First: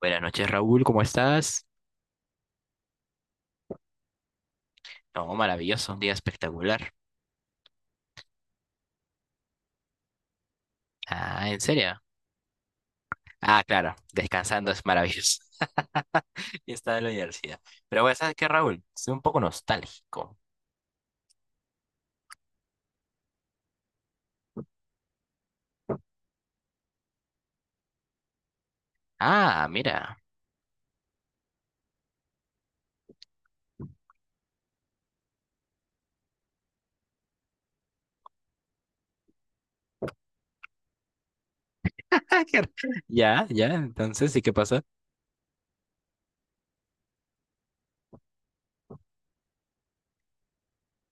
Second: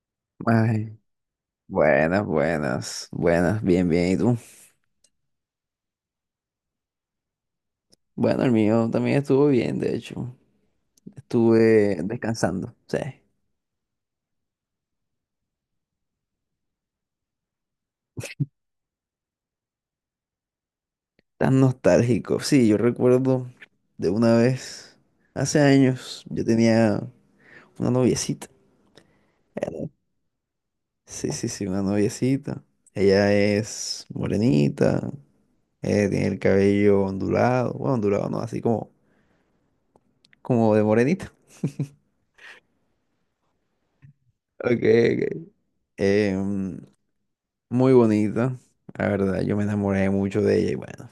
Buenas noches, Raúl, Ay, ¿cómo estás? buenas, buenas, buenas, bien, bien. ¿Y tú? No, maravilloso, un día espectacular. Bueno, el mío también estuvo bien, de hecho. Ah, ¿en Estuve serio? descansando, sí. Ah, claro, descansando es maravilloso. Y está en la universidad. Pero bueno, ¿sabes qué, Raúl? Soy un poco nostálgico. Tan nostálgico. Sí, yo recuerdo de una vez, hace años, yo tenía una noviecita. Ah, Era- mira. Sí, sí, sí, una noviecita. Ella es morenita, tiene el cabello ondulado, bueno, ondulado no, así como, como de morenita. qué r- Ya, ya, entonces, ¿y qué Ok, pasa? ok. Em, Muy bonita, la verdad, yo me enamoré mucho de ella y bueno,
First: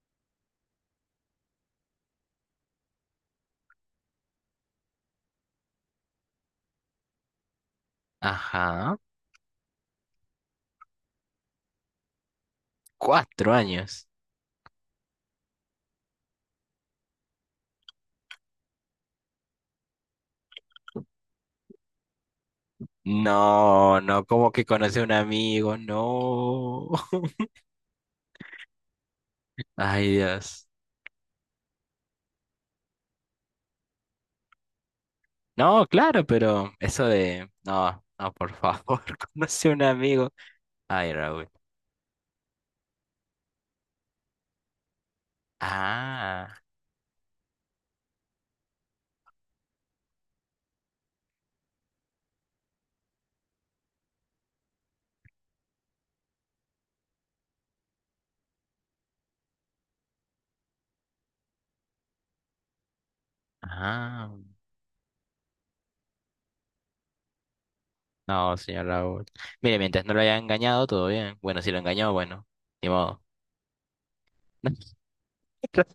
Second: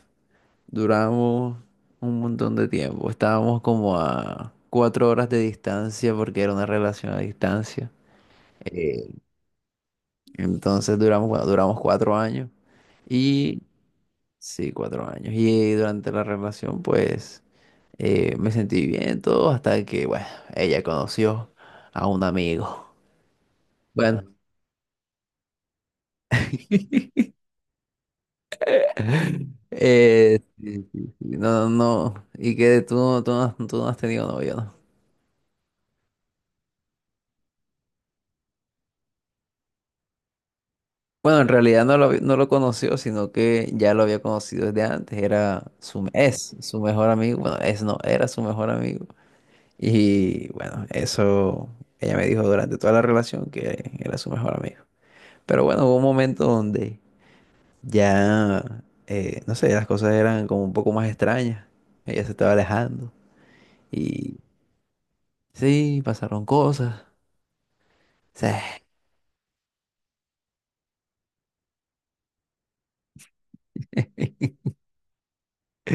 duramos un montón de tiempo, estábamos como a 4 horas de distancia porque era una relación a distancia. Ajá, Eh, entonces duramos, bueno, duramos 4 años cuatro y años. sí, 4 años, y durante la relación pues me sentí bien todo hasta que, bueno, ella conoció a un amigo, No, no, bueno, ¿como que conoce a un amigo? No. Ay, Dios. sí, sí, sí, no, no, y que tú, tú no has tenido novio, ¿no? No, claro, pero eso de... No, no, por favor, conoce a un amigo. Ay, Bueno, Raúl. en realidad no lo, no lo conoció, sino que ya lo había conocido desde antes, era su, Ah, es su mejor amigo, bueno, es no, era su mejor amigo. Y bueno, eso ella me dijo durante toda la relación que era su mejor amigo. Pero bueno, hubo un momento donde ya, no sé, las cosas eran como un poco más extrañas, ella se estaba alejando ah. y sí, pasaron cosas. No, señor Raúl. Mire, mientras no lo haya engañado, todo bien. Bueno, si lo engañó, bueno, ni modo.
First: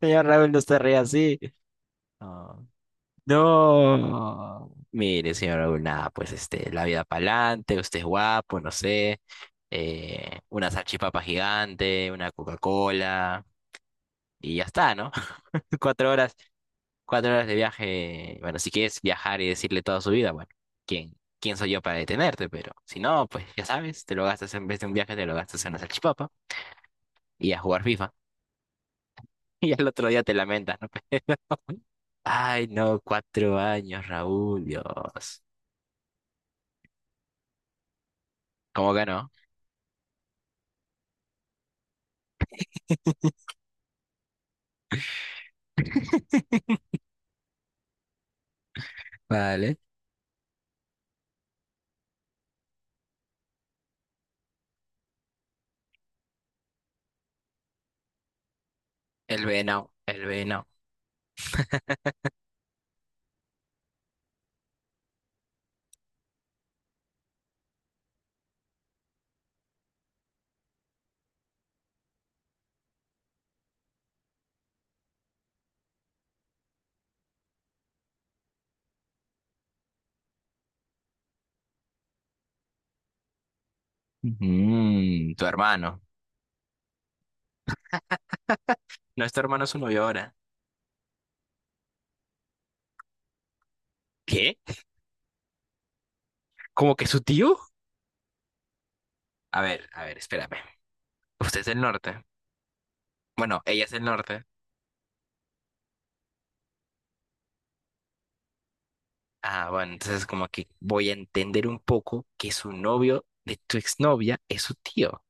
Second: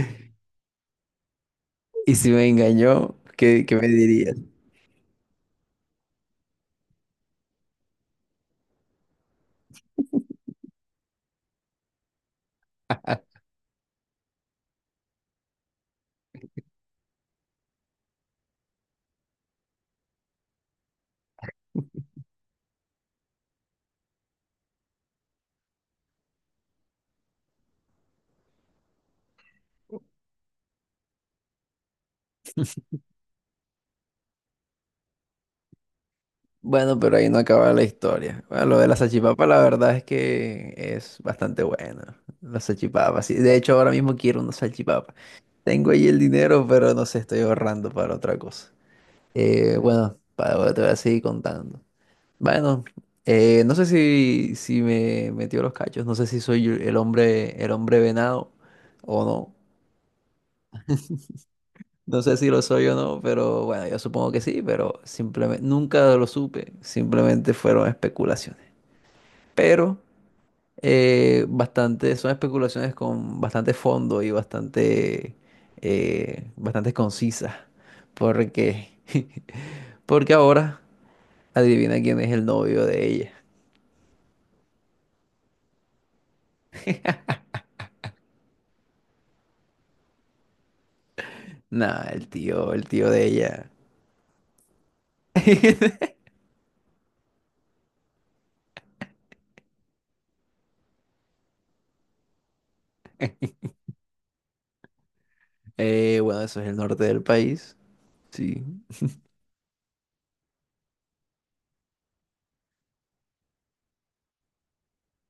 Señor Raúl, no se ríe así. Y si me engañó, ¿qué me No. dirías? No. Mire, señor Raúl, nada, pues este, la vida para adelante, usted es guapo, no sé. Una salchipapa gigante, una Coca-Cola, y ya está, ¿no? 4 horas. 4 horas de viaje, bueno, si quieres viajar y decirle toda su vida, bueno, ¿quién soy yo para detenerte? Pero si no, pues ya sabes, te lo gastas en vez de un viaje, te lo gastas en la salchipapa y a jugar FIFA. Y al otro día te lamentas, ¿no? Ay, no, 4 años, Raúl, Dios. Bueno, pero ahí no acaba la historia. Bueno, lo de ¿Cómo la ganó? salchipapa, la verdad es que es bastante buena. La salchipapa, sí. De hecho, ahora mismo quiero una salchipapa. Tengo ahí el dinero, pero no sé, estoy ahorrando para otra cosa. Vale. Bueno, para ahora te voy a seguir contando. Bueno, no sé si, si me metió los cachos, no sé si soy yo el hombre venado o no. El venao No sé si lo soy o no, pero bueno, yo supongo que sí, pero simplemente nunca lo supe, simplemente fueron especulaciones. Pero bastante, son especulaciones con bastante fondo y bastante, bastante concisas, porque, porque ahora adivina quién es el novio de ella. Mm, tu hermano. No es tu hermano, es su novio ahora. Nah, el tío de ella. ¿Qué? ¿Cómo que su tío? A ver, espérame. Usted es del norte. Bueno, ella es del norte. Bueno, eso es el norte del país, sí. Ah, bueno, entonces como que voy a entender un poco que su novio de tu exnovia es su tío.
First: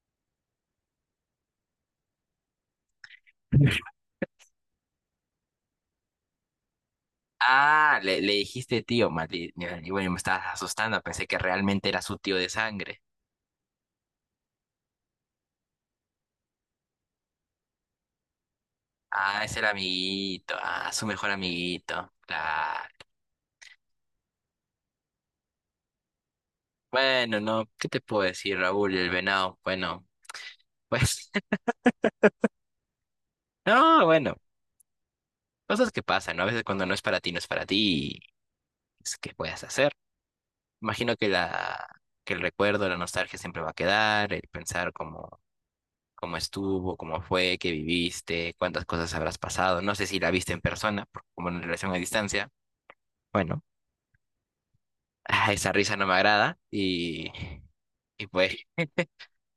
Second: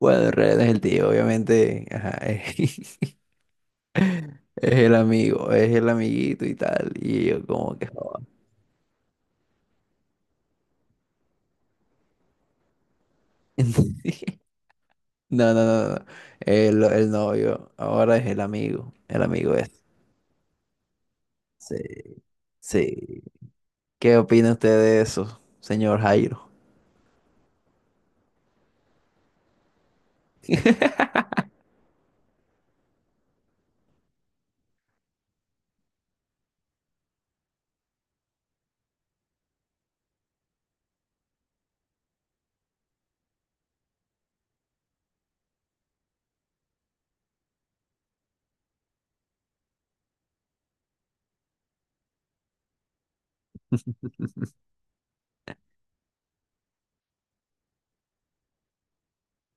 Bueno, en realidad es el tío, obviamente. Ajá, eh. Es el amigo, es el amiguito y tal. Y yo como que... Ah, le, joda. le dijiste tío, Mati. Y bueno, me estabas asustando, pensé que realmente era su tío de sangre. No, no, no, no. El novio. Ahora es el amigo. El Ah, amigo es el es. amiguito, ah, su mejor Sí, amiguito. Claro. sí. ¿Qué opina usted de eso, señor Jairo? Bueno, no, ¿qué te puedo decir, Raúl, el venado? Bueno, pues, no, bueno, cosas que pasan, ¿no? A veces cuando no es para ti, no es para ti, y es que puedes hacer. Imagino que el recuerdo, la nostalgia siempre va a quedar, el pensar como cómo estuvo, cómo fue, qué viviste, cuántas cosas habrás pasado. No sé si la viste en persona, porque como en relación a distancia. Bueno, ah, esa risa no me agrada y pues,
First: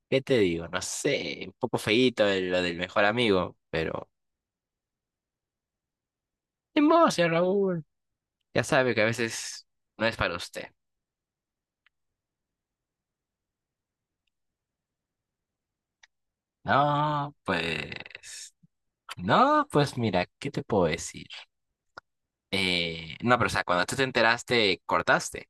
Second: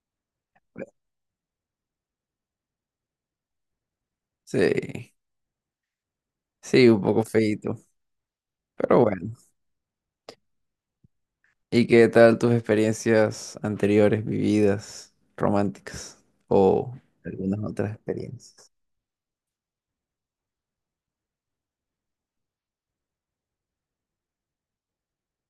¿qué te digo? No sé, un poco feíto lo del mejor amigo, pero Sí, ni sí, un modo, poco señor feito. Raúl. Ya sabe Pero que a bueno. veces no es para usted. ¿Y qué tal tus experiencias anteriores, vividas, románticas? O No, algunas otras pues, experiencias. no, pues mira, ¿qué te puedo decir? No, pero o sea, cuando tú te enteraste, cortaste.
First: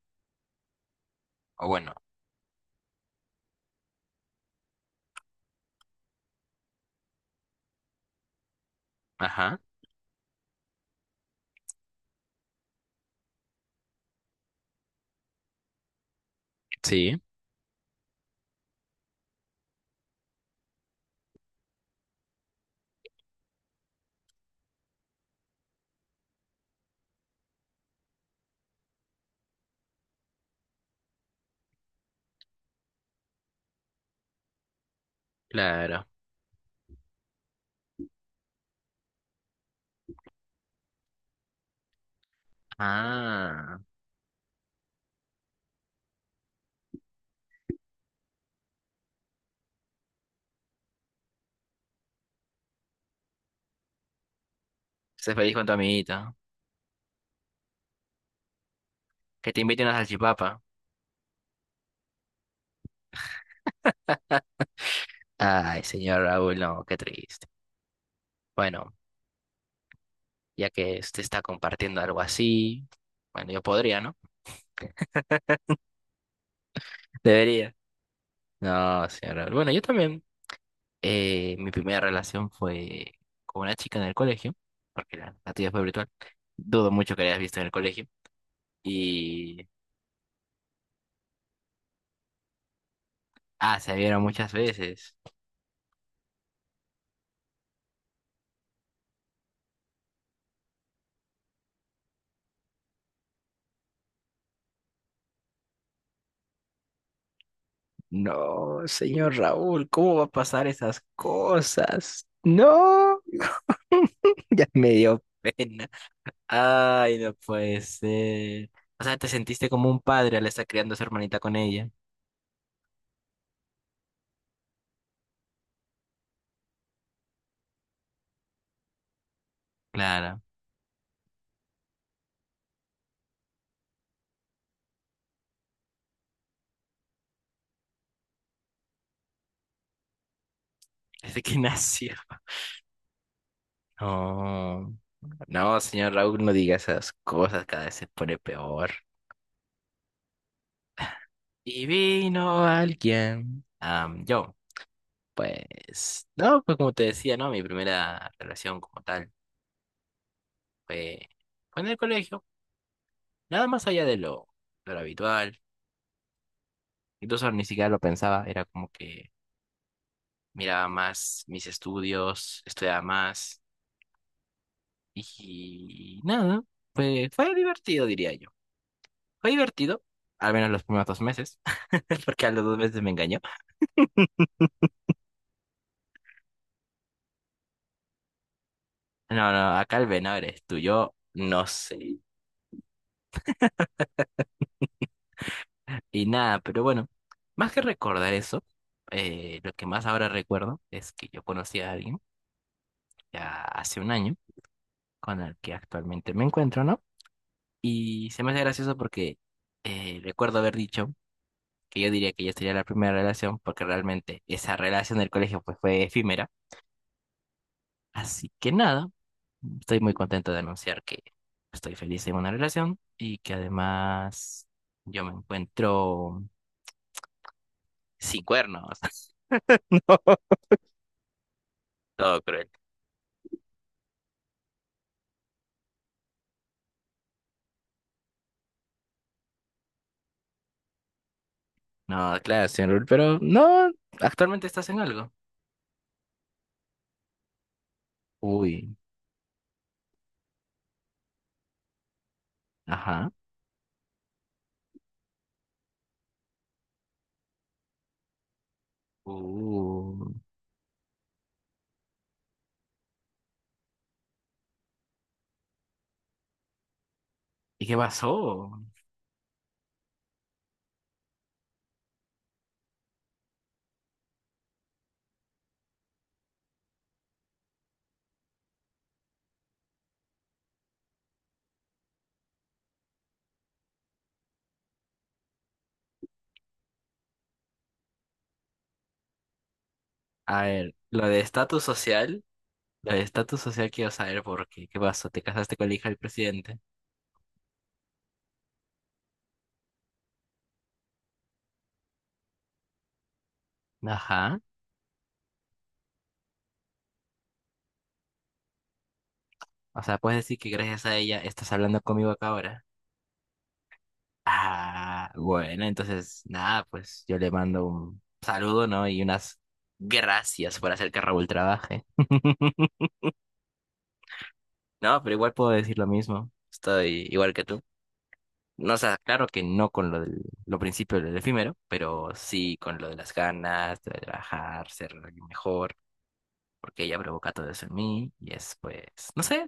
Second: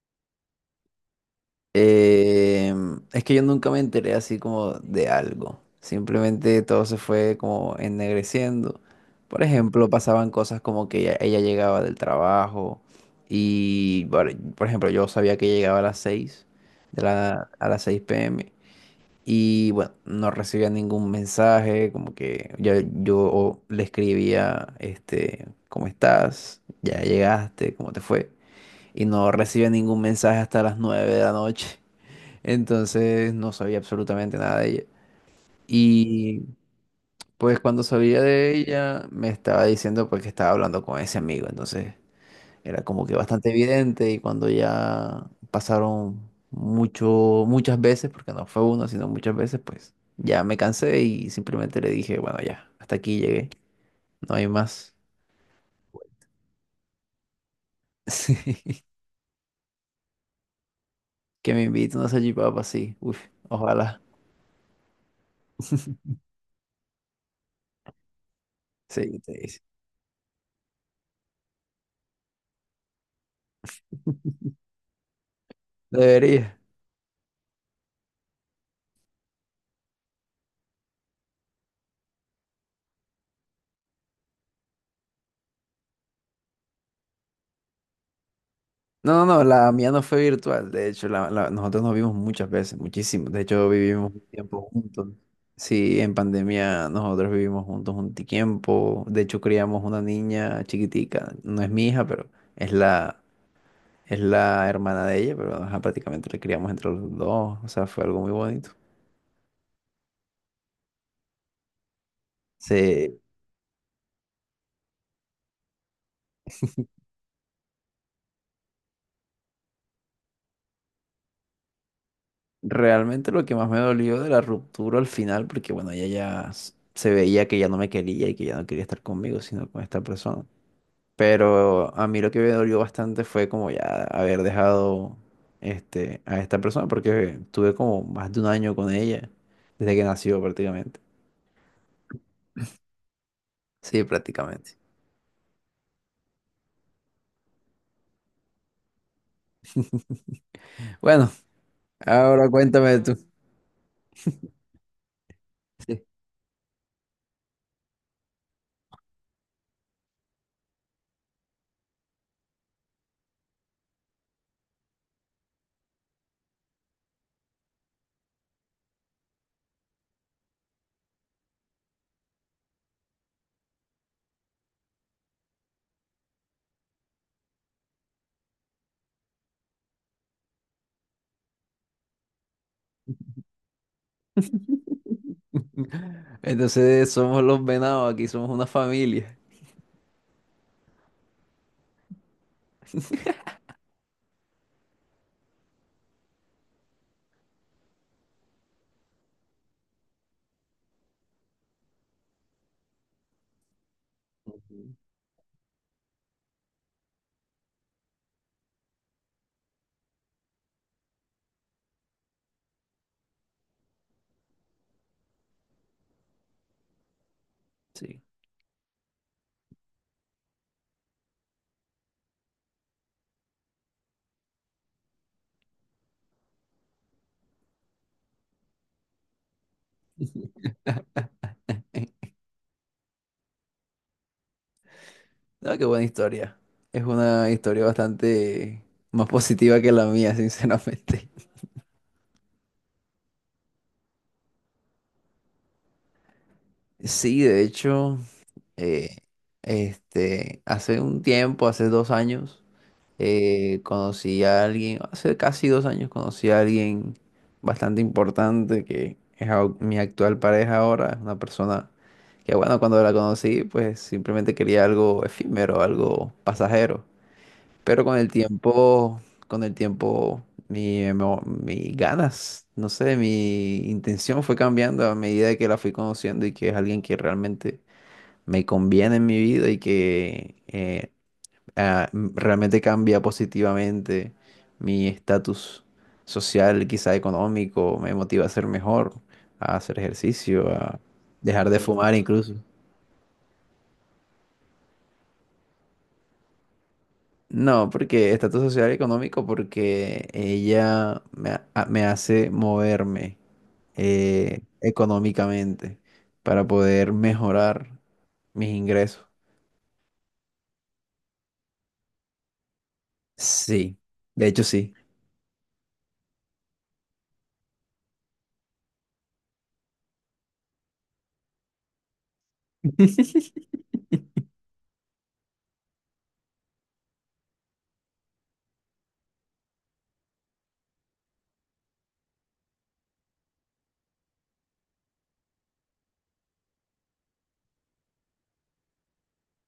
O bueno, Eh, es que yo nunca me enteré así como de algo. Simplemente todo se fue como ennegreciendo. Por ajá. ejemplo, pasaban cosas como que ella llegaba del trabajo y, por ejemplo, yo sabía que llegaba a las 6, de Sí, la, a las 6 p.m. Y bueno, no recibía ningún mensaje, como que yo le escribía, este, ¿cómo estás? ¿Ya llegaste? ¿Cómo te fue? Y no recibía ningún mensaje hasta las 9 de la noche. Entonces no sabía absolutamente nada de ella. claro. Y pues cuando sabía de ella, me estaba diciendo pues que estaba hablando con ese amigo. Entonces era como que bastante Ah. evidente, y cuando ya pasaron mucho, muchas veces, porque no fue uno, sino muchas veces, pues ya me cansé y simplemente le dije, bueno, ya, hasta aquí llegué, no hay más. Sé feliz con tu amiguita. Sí, Que te invite una salchipapa. que me invite una salchipapa, sí. Uf, ojalá. Ay, señor Raúl, no, qué triste. Bueno, Sí, te dice. ya que usted está compartiendo algo así, bueno, yo podría, ¿no? Debería. Debería. No, señor Raúl. Bueno, yo también. Mi primera relación fue con una chica en el colegio, porque la tuya fue virtual. Dudo mucho que la hayas visto en el colegio. No, no, no, Y... la mía no fue virtual. De hecho, la, nosotros nos vimos muchas veces, muchísimo. De hecho, Ah, se vivimos vieron un muchas tiempo juntos. veces. Sí, en pandemia nosotros vivimos juntos un tiempo. De hecho, criamos una niña chiquitica. No es mi hija, pero es la, es la hermana de ella, pero ajá, prácticamente la criamos entre los dos. O sea, fue algo muy bonito. No, señor Raúl, ¿cómo va a pasar esas cosas? No, Sí, ya me dio pena. Ay, no puede ser. O sea, te sentiste como un padre al estar criando a su hermanita con ella. realmente lo que más me dolió de la ruptura al final, porque bueno, ella ya se veía que ya no me quería y que ya no quería estar conmigo, sino con esta Claro, persona. Pero a mí lo que me dolió bastante fue como ya haber dejado este, a esta persona, porque tuve como más de un año con ella, desde que nació prácticamente. desde que nació. Sí, prácticamente. No, no, señor Raúl, no diga esas cosas, cada vez se pone peor. Bueno, Y ahora vino cuéntame tú. alguien. Sí. Pues, no, pues como te decía, ¿no? Mi primera relación como tal fue, fue en el colegio, nada más allá de lo habitual. Incluso ni siquiera lo pensaba, era como que miraba más mis estudios, estudiaba más y nada, fue divertido, diría yo. Fue divertido, al menos los primeros 2 meses, porque a los 2 meses me engañó. Entonces somos los venados, aquí somos una familia. No, no, acá el venado eres tú, yo no sé. Y nada, pero bueno, más que recordar eso, lo que más ahora recuerdo es que yo conocí a alguien ya hace un año Ujú. con el que actualmente me encuentro, ¿no? Y se me hace gracioso porque recuerdo haber dicho que yo diría que ya sería la primera relación, porque realmente esa relación del colegio pues, fue efímera. Sí. Así que nada, estoy muy contento de anunciar que estoy feliz en una relación y que además yo me encuentro sin cuernos. No, todo cruel. No, qué buena historia. Es una historia bastante más positiva que la mía, sinceramente. No, claro, señor, Rul, pero no, actualmente estás en algo. Sí, de hecho. Uy, Eh, este, hace un tiempo, hace 2 años, ajá. Conocí a alguien, hace casi 2 años conocí a alguien bastante importante que es mi Uh, actual pareja ahora, es una persona que bueno, cuando la conocí, pues simplemente quería algo efímero, algo pasajero, ¿Y qué pero pasó? Con el tiempo, mi, mis ganas, no sé, mi intención fue cambiando a medida que la fui conociendo y que es alguien que realmente me conviene en mi vida y que realmente cambia positivamente mi estatus social, quizá económico, me motiva a ser mejor, a hacer A ejercicio, ver, a lo de dejar de estatus fumar social, incluso. lo de estatus social quiero saber por qué. ¿Qué pasó? ¿Te casaste con la hija del presidente? No, porque estatus social y económico, porque ella me, me hace moverme Ajá. Económicamente para poder mejorar mis ingresos. O sea, puedes decir que gracias a ella estás hablando conmigo acá ahora. Sí, de hecho sí. Ah, bueno, entonces, nada, pues yo le mando un saludo, ¿no? Y unas gracias por hacer que Raúl trabaje. No, pero igual puedo decir lo mismo. Estoy igual que tú. No, o sea, claro que no con lo del lo principio del efímero, pero sí con lo de las ganas de trabajar, ser alguien mejor. Porque ella provoca todo eso en mí y es pues, no sé,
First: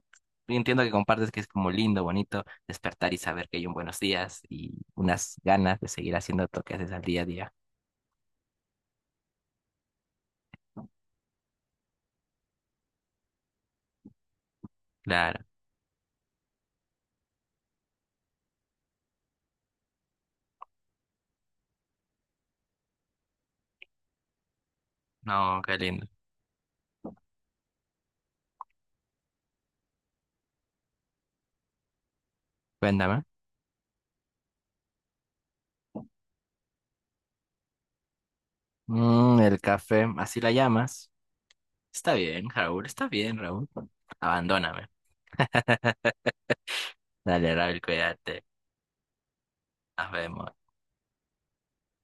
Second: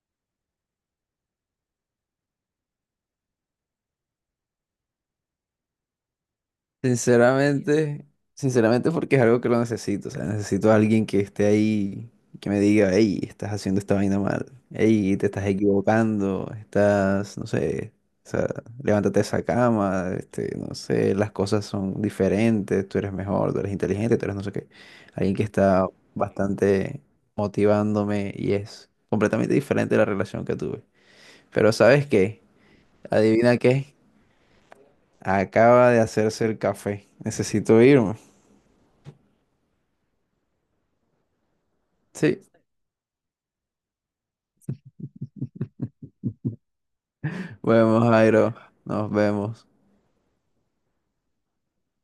entiendo que compartes que es como lindo, bonito despertar y saber que hay un buenos días y unas ganas de seguir haciendo toques que al día a día. Sinceramente, sinceramente porque es algo que lo necesito, o sea, necesito a alguien que esté ahí, que me diga, hey, estás haciendo esta vaina mal, hey, te Claro, estás equivocando, estás, no sé, o sea, levántate de esa cama, este, no sé, las cosas son diferentes, tú eres mejor, tú eres inteligente, tú eres no sé qué. Alguien que no, qué está lindo. bastante motivándome y es completamente diferente de la relación que tuve. Pero ¿sabes qué? Cuéntame. ¿Adivina qué? Acaba de hacerse el café. Necesito irme. Mm, el café, así la llamas. Está Sí, bien, Raúl, está bien, Raúl. Abandóname. Dale, Raúl, bueno, cuídate. Jairo, nos vemos. Nos vemos.